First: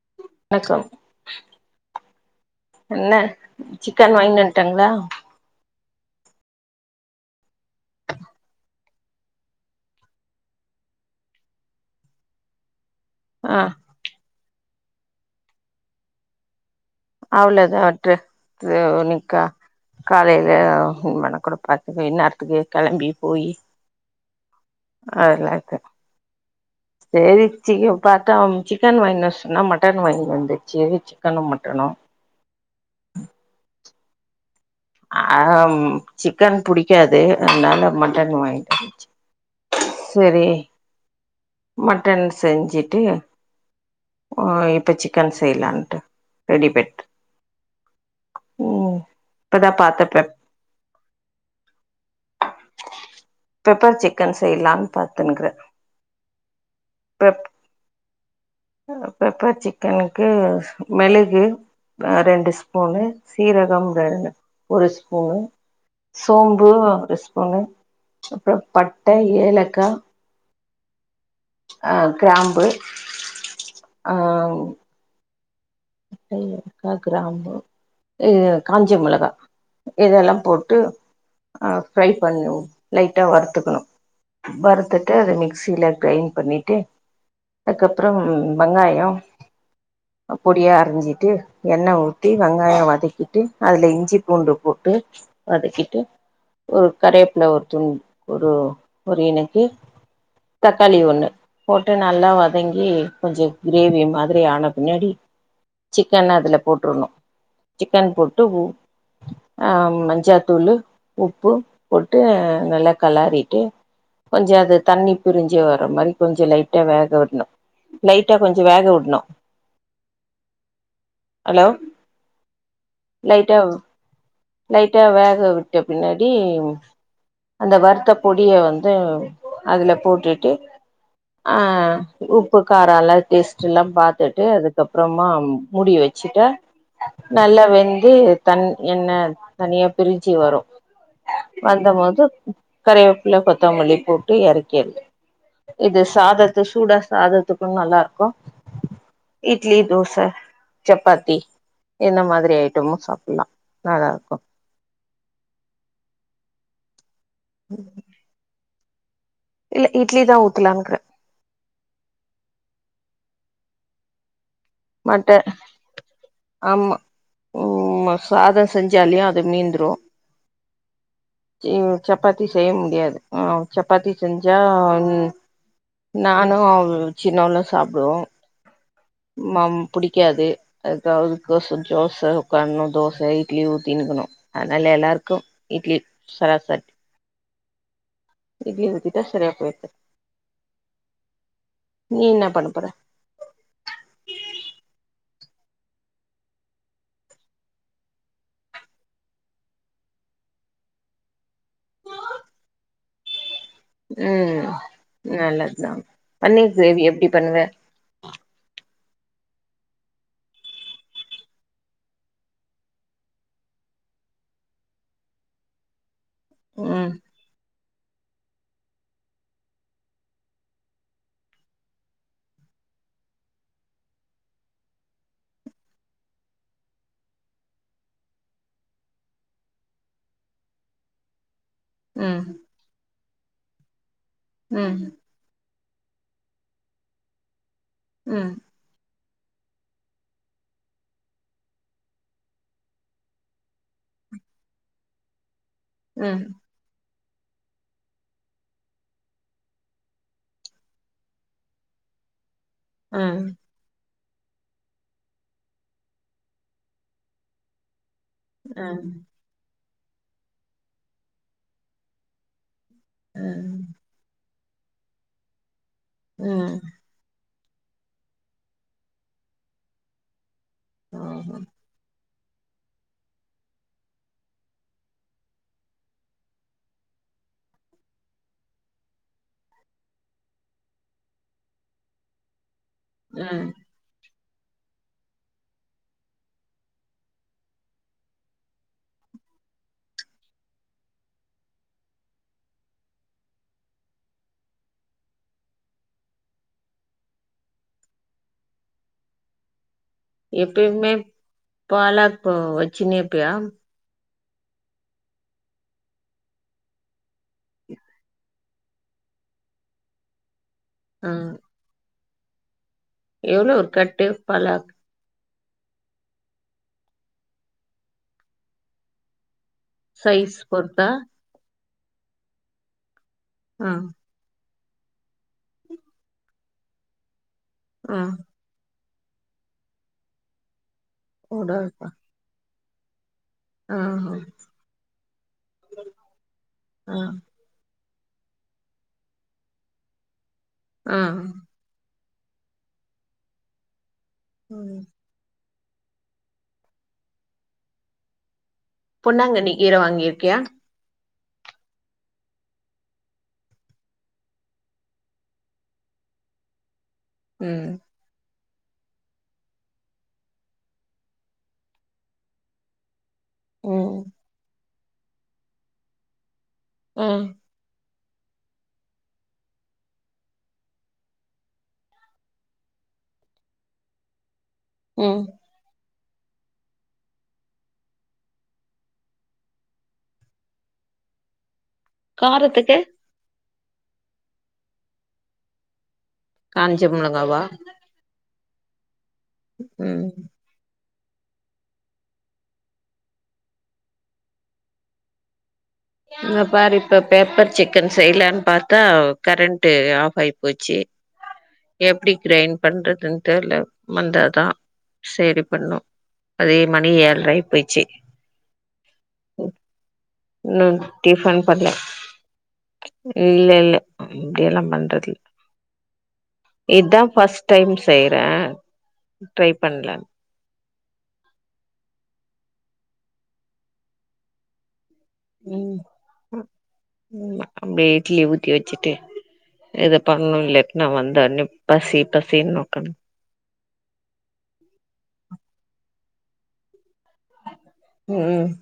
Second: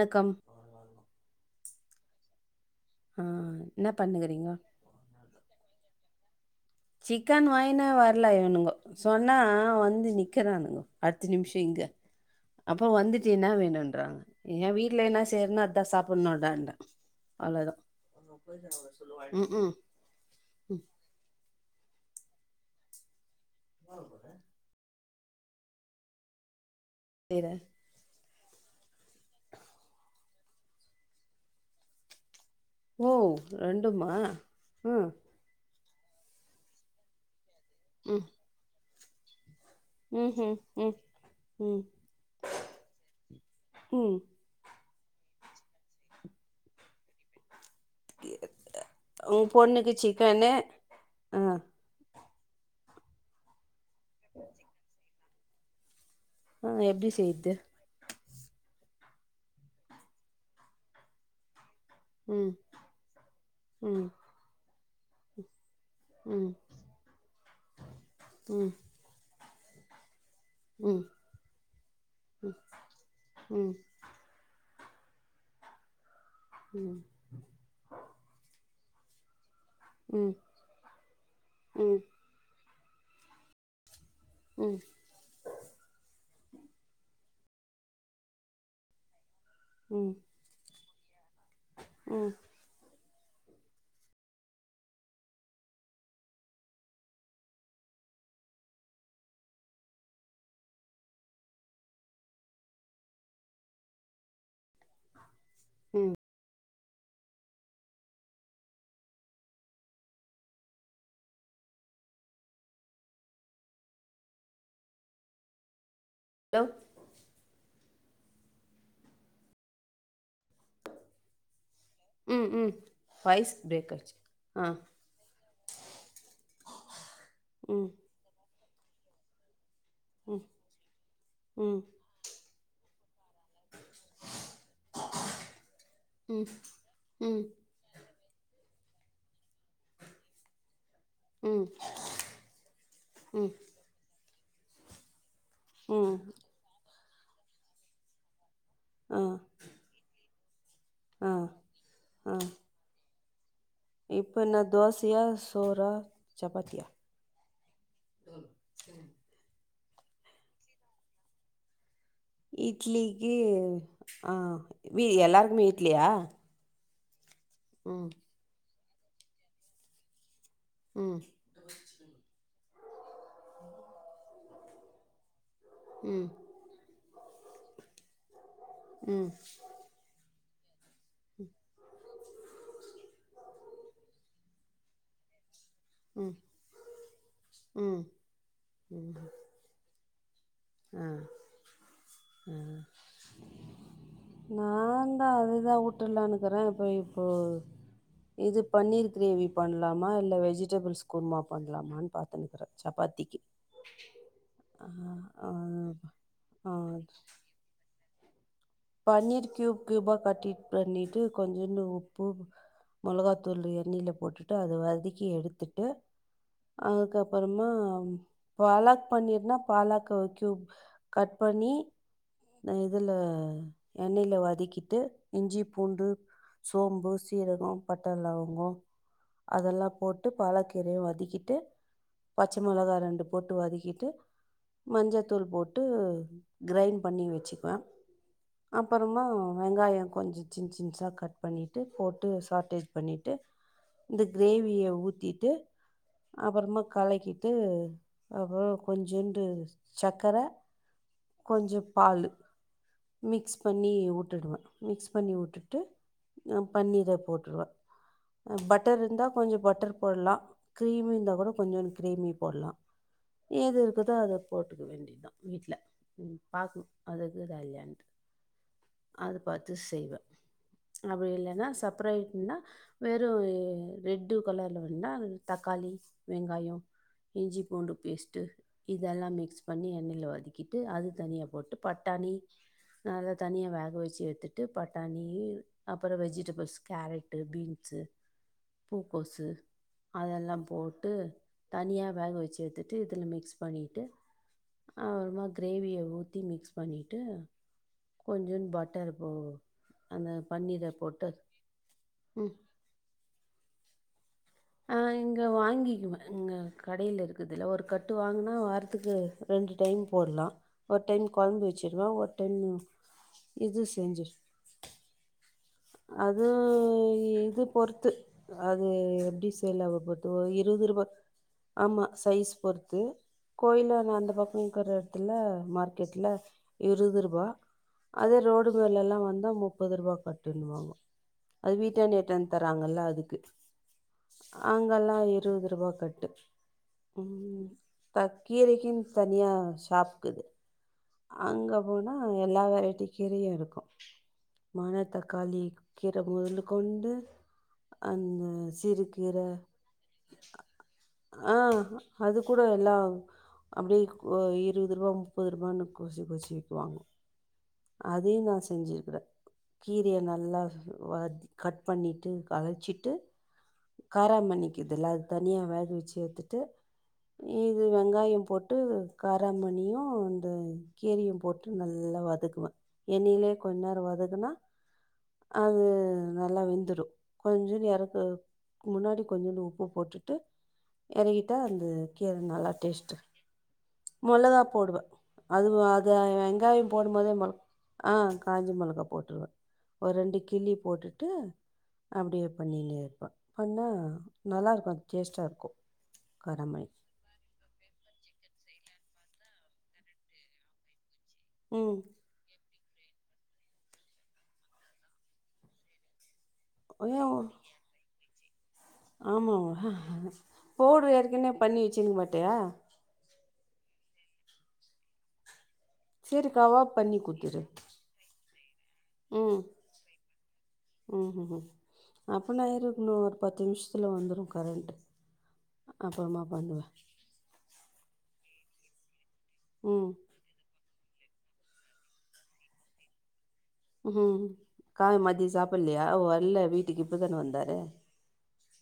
Welcome வணக்கம் என்ன ஆ என்ன சிக்கன் வாயின் பண்ணுகிறீங்க? வந்ட்டாங்களா சிக்கன் வாயின்னு வர்ல இவ்னுங்க சொன்னா வந்து நிக்கறானுங்க பத்து நிம்ஷோ இங்க அப்போ வந்துட் டு என்னா ஆ வேணுன்றாங்க நா வீட்ல என்ன செய்றனோ அதா சாப்புன்னோண்டன்ட்ட அவ்ளதா விட்று இதோ நிக்கா ம்ஹ்ம். காலையில ம். [unintelligible] பாத்துட்டு இன்னார்த்திக்கு கெளம்பி போயி யாருக்கிட்ட அதெல்லா இல்ல சேரி செய்றேன். சீக்கிரம் பாத்தா அம்ச்சி சிக்கன் வாயின் வர சொன்னா மட்டன் வாயின் வந்துச்சு சிக்கனும் மட்டனும் ஓ ரெண்டுமா ம் ஆ சிக்கன் புடிக்காது அதனால ம். மட்டன் வாயின்ட்டு வந்ச்சு செரி ம்ஹ்ம். ம். ம். ம். மட்டன் செஞ்சுட்டு ம் ஆ இப்போ சிக்கன் செய்லான்ட்டு ரெடி பன்ட்டு உன் இப்பதா பொண்ணுக்கு பாத்த பெப் சிக்கன்னு ஆ பெப்பர் சிக்கன் செய்லான் பாத்துனுக்குற ஆ எப்டி செய்ற்து அ பெப்பர் சிக்கனுக்கு மெளகு ம். ரெண்டு ஸ்பூனு சீரகம் ம். ர ஒரு ஸ்பூனு ம். சோம்பு ஒரு ஸ்பூனு அப்புறம் ம். பட்டை ஏலக்காய் ம் அ கிராம்பு ம். ஆ பட்ட ஏலக்கா ம். கிராம்பு அ காஞ்ச மொளகா ம். ம். இதெல்லாம் போட்டு ம். ஃப்ரை பண்ண லைட்டாக வறுத்துக்கணும் ம். வறுத்துட்டு அது மிக்சியில் கிரைண்ட் பண்ணிட்டு அதுக்கப்புறம் வெங்காயம் ம் பொடியா அரிஞ்சிட்டு எண்ணெய் ஊத்தி வெங்க வெங்காய வதக்கிட்டு அதுல இஞ்சி பூண்டு போட்டு வதக்கிட்டு ஒரு கருவேப்பிலை ஒரு துண் ஒரு ஒரு இனுக்கு தக்காளி ஒண்ணு போட்டு நல்லா வதங்கி கொஞ்சம் கிரேவி மாதிரி ஆன பின்னாடி ம். சிக்கன அதுல போட்டுருணும் சிக்கன் போட்டு அ மஞ்சாத்தூள் உப்பு போட்டு நல்லா கெலறிட்டு கொஞ்சம் அது தண்ணி பிரிஞ்சு வர மாதிரி கொஞ்சம் ஹலோ! லைட்டா வேக விடணும் லைட்டா கொஞ்சம் வேக விடணும் ஹலோ ம் ம் வாய்ஸ் லைட்டா பிரேக் ஆச்சு ஆ லைட்டா வேக விட்ட பின்னாடி அந்த ம் வருத்த பொடிய வந்து அதுல ம் போட்டுட்டு அ ம் உப்பு காரம் எல்லாம் டேஸ்ட் எல்லாம் பாத்துட்டு அது அப்புறமா மூடி வச்சுட்ட ம் ம் நல்ல வெந்து தன் எண்ண தனியா பிரிச்சு வரும் ம் வந்த போது கருவேப்பில ம் கொத்தமல்லி போட்டு இறக்கி இது ம் சாதத்துக்கு சூடா சாதத்துக்கும்ன்னு நல்லாருக்கும் ஆ இட்லி தோசை ஆ சப்பாத்தி இந்த ஆ மாதிரி ஐட்டமும் சாப்பிடலாம் இப்போ என்ன தோசையா சோறா சப்பாத்தியா ம் [unintelligible] ம்ம் இல்ல இட்லி தான் ஊத்தலான்னுருக்கேன் இட்லிக்கு ஆ மட்ட எல்லாருக்குமே இட்லியா ஆமா ம் சாதம் செஞ்சாலயும் அதது நீீந்துர ம் சப்பாத்தி செய்ய முடியாது ஆ சப்பாத்தி செஞ்சா ம் ம் நானும் சின்னவுளும் சாப்பிடுவோம் ம் மா புடிக்காது அதுக்கதுக்காது சோசை கண்ணணும் தோசை இட்லி ஊத்தினுக்கணும் அதனால எல்லாருக்கும் இட்லி ம் சாரா ம் இட்லி ம் ஊத்திடாட சரியா போயிடுது ஆ நீ என்ன ஆ பண்ண போற நாந்தான் அதுதா வுட்றலனுக்கறேன் இப்போ இப்போ இது பன்னீர் கிரேவி பண்ணலாமா இல்லை வெஜிடபிள்ஸ் குருமா பண்ணலாமான்னு பார்த்துனுக்கிறேன் சப்பாத்திக்கு ம் ஆ ஆ நல்லதுதான் பன்னீர் கிரேவி ஆ எப்டி பண்ணுவ பன்னீர் கியூப் கியூபா கட்டிட் பண்ணிட்டு கொஞ்சோண்டு உப்பு மொளகாத்தூள் எண்ணயில போட்டுட்டு அது வதக்கி எடுத்துட்டு ம் அதுக் அப் புறமா பாலாக் பண்ணிருன்னா பாலாக்க ஒரு கயூப் கட் பண்ணி இந்த இதுல எண்ணெய்ல வதக்கிட்டு இஞ்சி பூண்டு சோம்பு சீரகம் பட்ட லவங்கோ அதெல்லா போட்டு பாலக்கீரையு வதக்கிட்டு ம் பச்ச மிளகா ரெண்டு போட்டு வதக்கிட்டு ம் மஞ்சத்தூள் போட்டு கிரைண்ட் பண்ணி வச்சுக்குவே ம் அப்புறமா வெங்காயம் கொஞ்ச சின் சின்சா கட் பண்ணிட்டு போட்டு ஷாட்டேஜ் பண்ணிட்டு இந்த கிரேவிய ஊத்திட்டு ம் அப்புறமா கலக்கி ட்டு அப்புறோ கொஞ்சோண்டு சக்கர கொஞ்ச பாலு ம் மிக்ஸ் பண்ணி விட்டுடுவே மிக்ஸ் பண்ணி விட்டுட்டு அ பன்னீர போட்ருவே அ பட்டர் ம் இருந்தா கொஞ்ச பட்டர் போடலா கிரீமி இருந்தா கூட கொஞ்சோண்ட் கிரீமி போடலா ஏது ம் இருக்குதோ அத போட்டுக்க வேண்டியதா வீட்டுல ம் பாக்கணு அதுக்கு கல்யாண்டு அது பாத்து செய்வே அப்படி இல்லன்னா செப்பரேட்னா வெறு எ ரெட்டு கலர்ல வேணுனா அந் தக்காளி வெங்காயோ இஞ்சி பூண்டு பேஸ்ட்டு இதெல்லா மிக்ஸ் பண்ணி எண்ணெயில வதக்கிட்டு அதுக் தனியா போட்டு பட்டாணி நா அத ம் தனியா வேக வச்சு எடுத்துட் ட்டு பட்டாணி அப்புறோ வெஜிடபிள்ஸ் கேரட்டு பீன்ஸு பூக்கோசு அதெல்லா போட்டு தனியா வேக வச்சு எடுத்துட்டு இதுல மிக்ஸ் பண்ணிட்டு அப்புறமா கிரேவியோ ஊத்தி மிக்ஸ் பண்ணிட்டு கொஞ்சோண்ட் பட்டர் போடுவோ எப்பயுமே ம் பாலக்கு வச்சுனே இருப்பியா அ இங்க வாங்கிக்குவே இங்க கடையில இருக்குதல ஒரு கட்டு வாங்கினா வாரத்துக்கு ரெண்டு டைம் போடலா ஒரு டைம் குழம்பு வச்சுடுவே ஒரு டைம்மு எவ்ளோ ஒரு கட்டு பலாக் அது இது பொறுத்து அது எப்படி சொலவு பத்து சைஸ் இருவது ரூபா பொறுத்தா ஆமா சைஸ் பொறுத்து ஆ கோயில்லு அது அந்த பக்கோ இக்கிறாரு இல்ல மார்க்கெட்ல இருபது ரூபா ஆ அதே ரோடு டுல்லால்லா வந்தா முப்பது ரூபா கட்டுனுவாங்கோ அது ஓடாப்பா வீட்டான்ட எடுத்துந் தராங்கல்ல அதுக்கு ஆ அங்கல்லா இருபது ரூபா கட்டு ஆ ம் தக் கீரைக்குன் தனியா ஷாப்க்கு ஆ அங்கப் போனா எல்லா வெரைட்டி கீரையு இருக்கு ம். மனத்தக் காளி கீர முதல்லு கொண்டு அந்த சிறுக் கீர பொன்னாங்கண்ணி கீர வாங்கியிருக்கியா ஆ அது கூட எல்லாம் அப்படிக்கு இருபது ரூபா முப்பது ரூபானு கொறசி கொறசி வீக்குவாங்க ம் அதையு நா செஞ்சிருக்கிறே கீரைய நல்லா வத் கட் பண்ணிட்டு கழச்சிட்டு ம் காரமணிருக்குதுல்ல அத தனியா வேக வச்சு ஏடுத்துட்டு ம் இது வெங்காய போட்டு கார மண்ணியு இந்த கீரயையு போட்டு நல்லா வதக்கு என்னைலயே கொஞ்ச நேர வதகுனா ம் அது நல்லா வெந்துரு கொஞ்சோடு இறக்குறது முன்னாடி கொஞ்சண்டு உப்பு போட்டுட்டு இறகிட்டா அந்த கீர நல்ல காரத்துக்கு டேஸ்ட் மிளகா போடுவ அது அது வெங்காய காஞ்ச போடுபோதே மோள மிளகாவா ஆ காஞ்ச மிளகா போட்டுருவே ஒரு ம் ரெண்டு கிள்ளி போட்டுட்டு அப்டியே பண்னினே இருப்ப பண்ணா நல்லா இருக்கு அது டேஸ்ட்டா இருக்கு யா பாரு இப்ப பெப்பர் சிக்கன் செய்யலானு பாத்தா கரண்ட்டு ஆஃப் ஆகி போச்சு ம் எப்டி கிரைண் பண்றதுன்னு தெர்ல வந்தாதா சேரி பண்ணு அதே மணி ஏழார ஆயி போச்சு ஆமா வா இன்னு போடு ஏற்கனே டிஃபன் பண்ணி பண்ல வச்சுருங்கமாட்டையா இல்ல இல்ல இப்டிய எல்லா பண்றதுல சரி கவாப் பண்ணி இதா கொடுத்துரு பஸ்ட் டைம் செய்யறே ம் ட்ரை பண்றே ம் ம் அப்பனா ஏறிகுமே இன்னு ஒரு பத்து நிமிஷத்தில வந்துடு கரண்ட்டு அப்புறமா பண்ணுவேன் ம் அப்டியே இட்லி ஊத்தி வச்சுட்டு ம் இத பண்ணு இல்லாட்னா வந்தடன்ன பசி பசின்னு [unintelligible] ம் கால மதிய சாப்படலையா அவ அல்ல வீட்டுக்கு இப்பதானே வந்தாரு ம்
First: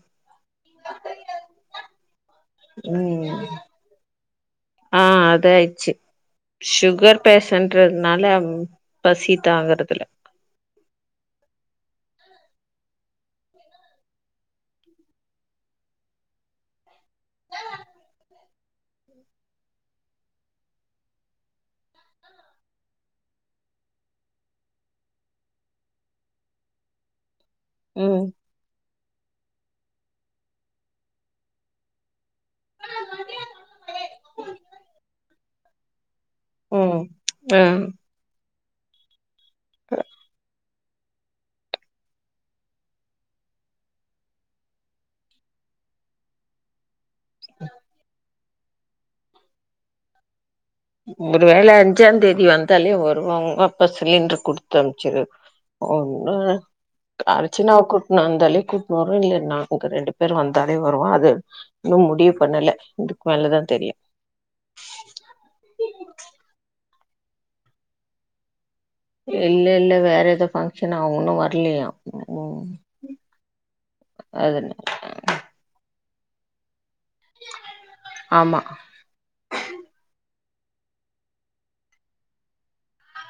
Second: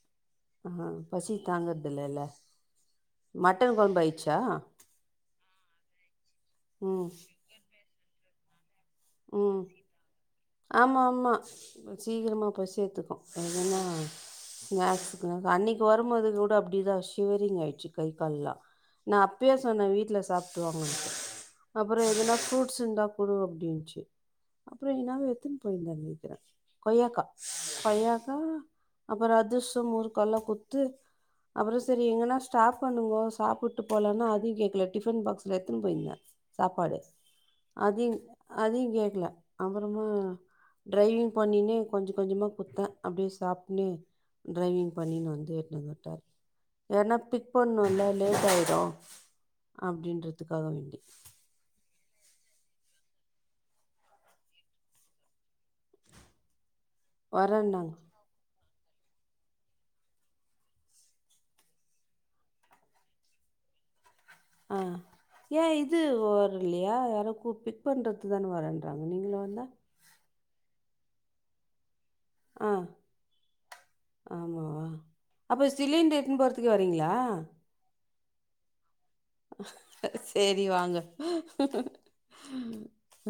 ஆ பசி தாங்கறதுலல்ல ம் மட்டன் கொழம்பு ஆயிச்சா ஆச்சு சுகர் பேஷண்டுறதுனால பசி ம் தாங்குறதுல்ல ஆமா ஆமா கொஞ்சோ சீக்கிரமா பசி எடுத்துக்கு [unintelligible] அன்னைக்கு வருபோது கூட அப்டிதான ஷிவரிங் ஆயிடுச்சு கை கால் எல்லா நா அப்பயே சொன்னே வீட்ல சாப்புட்டு வாங்கனு அப்பற எதுனா ஃப்ரூட்ஸ் இருந்தா குடு அப்டின்னுச்சு அப்றோ இந்தங்க எடுத்துட்டு போய்ருந்தேனு நெனக்கிறே கொய்யாக்கா ம் கொய்யக்கா அப்புற அதிரசம் முறுக்கெல்லா குடுத்து அப்புற சேரி எங்கன்னா சாப்பனுங்க சாப்பிட்டு போகலன்னா அதயு கேக்கல டிஃபன் பாக்ஸ்ல எடுத்துன்னு போயிருந்தே சாப்பாடு ம் ஆ அதயு அதயு கேட்கல அப்பறமா ட்ரைவிங் பண்ணின்னே கொஞ்சோ கொஞ்சோ கொடுத்தே அப்டியே சாப்டின்னு ட்ரைவிங் பண்ணின்னு வந்து இருந்துட்டாரு ஏன்னா பிக் பண்ணும்ல லேட் ஆயிடு அப்டின்றதுக்காக வே ஒருவேளை அஞ்சா தேதி வந்தாலே வருவாங்க அப்ப சிலிண்டர் குடுத்து அனுப்ச்சிரு ஒன்னு வரேன்னாங்க அரச்சனாக்கு நா அந்தாலே கூப்போறே இல்லே நாங்க ரெண்டு பேரு வந்தாலே வருவோ அது இன்னு முடிவு பண்ணலை இதுக்கு மேலதா தெரியு ஆஹ் ஏ இது வர்லயா யாரோ கூ பிக் பண்றதுக் தானே வரே இல்ல இல்ல வேற ஏதோ ஃபங்க்ஷனா அவுங்க இன்னு வரலயா ஆஹ் அதுன ஆமாவா அப்போ சிலிண்ட்டர் எடுத்துனு போறத்துக்கு வரீங்களா ஆமா சேரி வாங்க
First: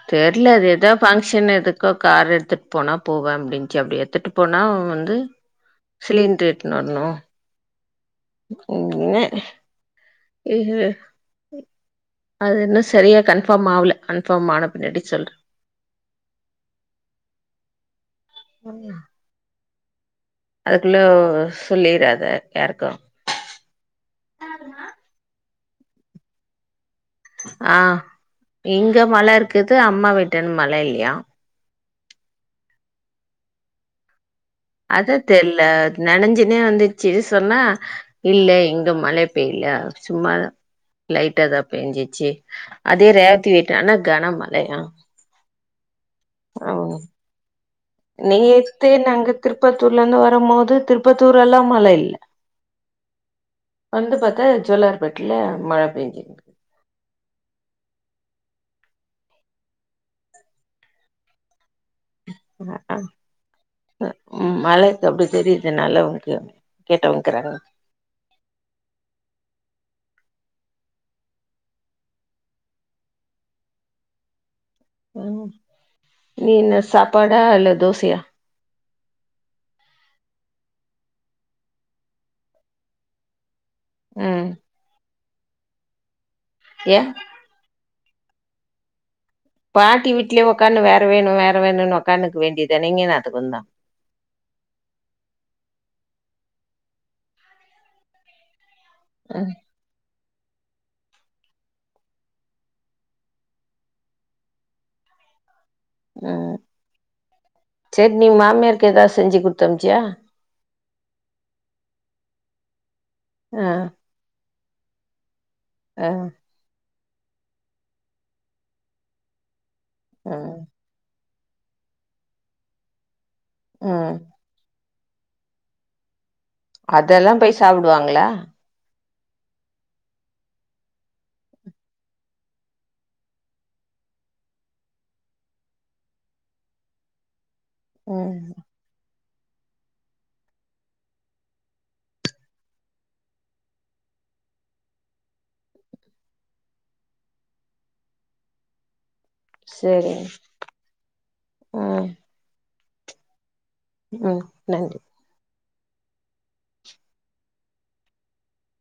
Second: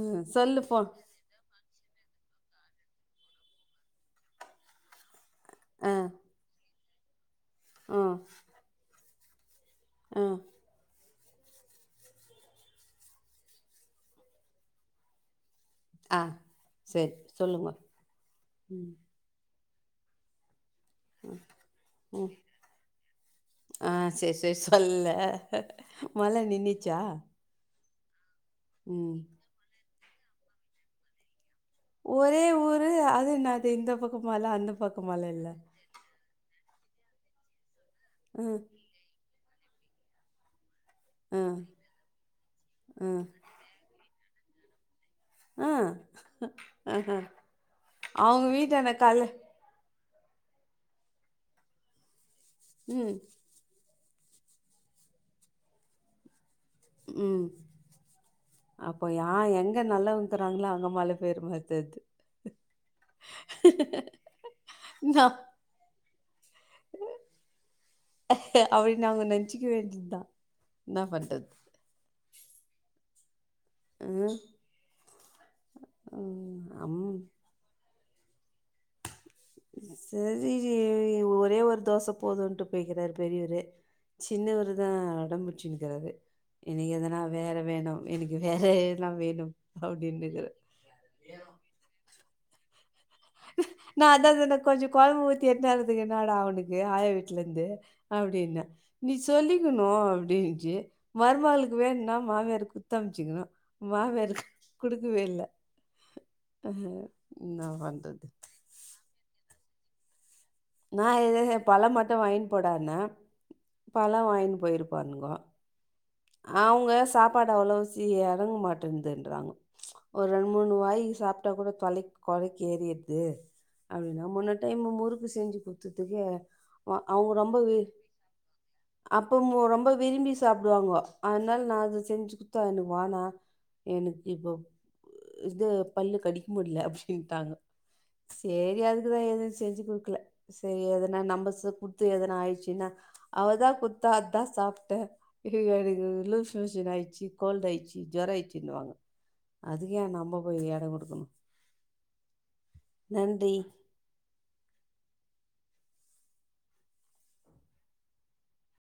ம் தெர்ல சொல்லு இது போ எதாவ் பங் ஷன் எதுக்கோ கார் எடுத்துட்டு போனா போவே அப்டின்ச்சி அப்டி எடுத்துட்டு போனா வந்து சிலிண்ட்ர் எட்டுனு வரணு ஆ ச என்னே இ அது இன்னு சரியா கன்ஃபார்ம் ஆவல கன்ஃபார்ம் ஆன பின்னாடி சொல்றே ஆ சரி சொல்லுங்கோ ம் அதுக்குள்ள சொல்லிறாத ம் யாருக்கு ஆ சரி சரி சொல்ல மழ நின்னிச்சா ஆ இங்க மழ இருக்குது அம்மா வீட்டுன் மழ இல்லியா ஒரே ஊரு அது என்னாது இந்த பக்க மழ அந்தப் பக் அதா தெர்ல நனஞ்சுனே வந்துச்சு சொன்னா இல்ல ம் இங்க மழப் பெய்லா சும்மா லைட்டா ம் தா பேஞ்சிச்சு அதே ம் ரேவத்தி வீட் டானா கன மழையா ஆ அவுங்க வீட்டான கால்ல திருபத்தூர்ல இருந்து வரம் போது திருப்பத்தூரெல்லா மழ இல்ல ம் வந்து பாத்தா ஜோல்லார் பேட்ல மழ பெய்ஞ்சிருகு ம் அப்போ யா எங்க நல்லவங்கறாங்களோ அங்க மழ பெய்ர மாறி தெர்து அ அ ம் மழக்கு அப்டி நான் தெரிது நல்லவங்க [unintelligible] கேட்டவங்க்கிறாங்க அப்டியா அப்டின் நாம நெனச்சுக்க வேண்டியதுதா என்னா பண்றது ஐயோ ம் நீ என்ன அம் சாப்பாடா இல்ல தோசையா சரி ஒரே ஒரு தோச போதும்ன்ட்டு போய்கிறாரு பெரியவரு ம் சின்னவருதா ஒடம்புச்சினுக்குறாறு இன்னக்கு ஏ எதனா வேற வேணு எனக்கு வேற எல்லா வேணும் பாட்டி வீட்டுலே ஒக்கான்னு வேற வேணு வேற வேணுனு ஒக்காந்துக்க வேண்டியது தான இங்க என்னாத்துக்கு வந்தா நா அதா சொன்ன கொஞ்ச கொழம்பு ஊத்தி எடுத்துனாக்கு வேன்டிதான அவனுக்கு ஆயா வீட்லேருந்து அப்டின்ன நீ ம் சொல்லி குடு ஓ அப்டின்ச்சு மறுமளுக்கு வேணும்னா மாமியாரு குத்து அமிச்சுக்கணு மாமியாரு குடுக்கவே இல்ல ம் அஹ நா பண் சரி நீ மாமியாருக்கு எதாவது செஞ்சு குத்து அம்ச்சியா நா எதாது பழம் மட்டு வாங்கின் போடான்னே ஆ பழ வாங்கினு போயிருப்பானுங்கோ ஆ அவுங்கதா சாப்பாடு அவ்வளவு சி எறங்க மாட்டேன்துன்றாங்கோ ஒரு ரெண் ம் மூணு வாய் சாப்ட்டா கூட தலைக்கு கொறைக்கு ஏறிறுது ம் அதெல்லா முன்ன டைம் முறுக்கு செஞ்சு குடுத்துதுக்கு அவுங்க அதெல்லா ரொம்ப போய் விரும் சாப்டுவாங்களா அப்ப அவுங்க ரொம்ப விரும்பி சாப்டுவாங்க அதனால நா அத செஞ்சு குத்தா எனக்கு வானா எனக்கு இப்ப இது பல்லு கடிக்க முடில அப்டின்ட்டாங்க ம் சேரி அது க்குதா எது செஞ்சு குடுக்கல சேரி எதுனா நம்ம குடுத்து எதனா ஆயிடுச்சுன்னா அவதா குடுத்தா அதா சாப்ட்டே அப்டிம்பாரு ம் லூஸ் மோஷன் ஆயிடுச்சு கோல்டு ஆயிடுச்சு ஜொரோ ஆயிடுச்சுன்னுவாங்க அதுக்கு ஏ சரி நம்ம போய் எடோ குடுக்கணு ம் நன்றி ம் நன்றி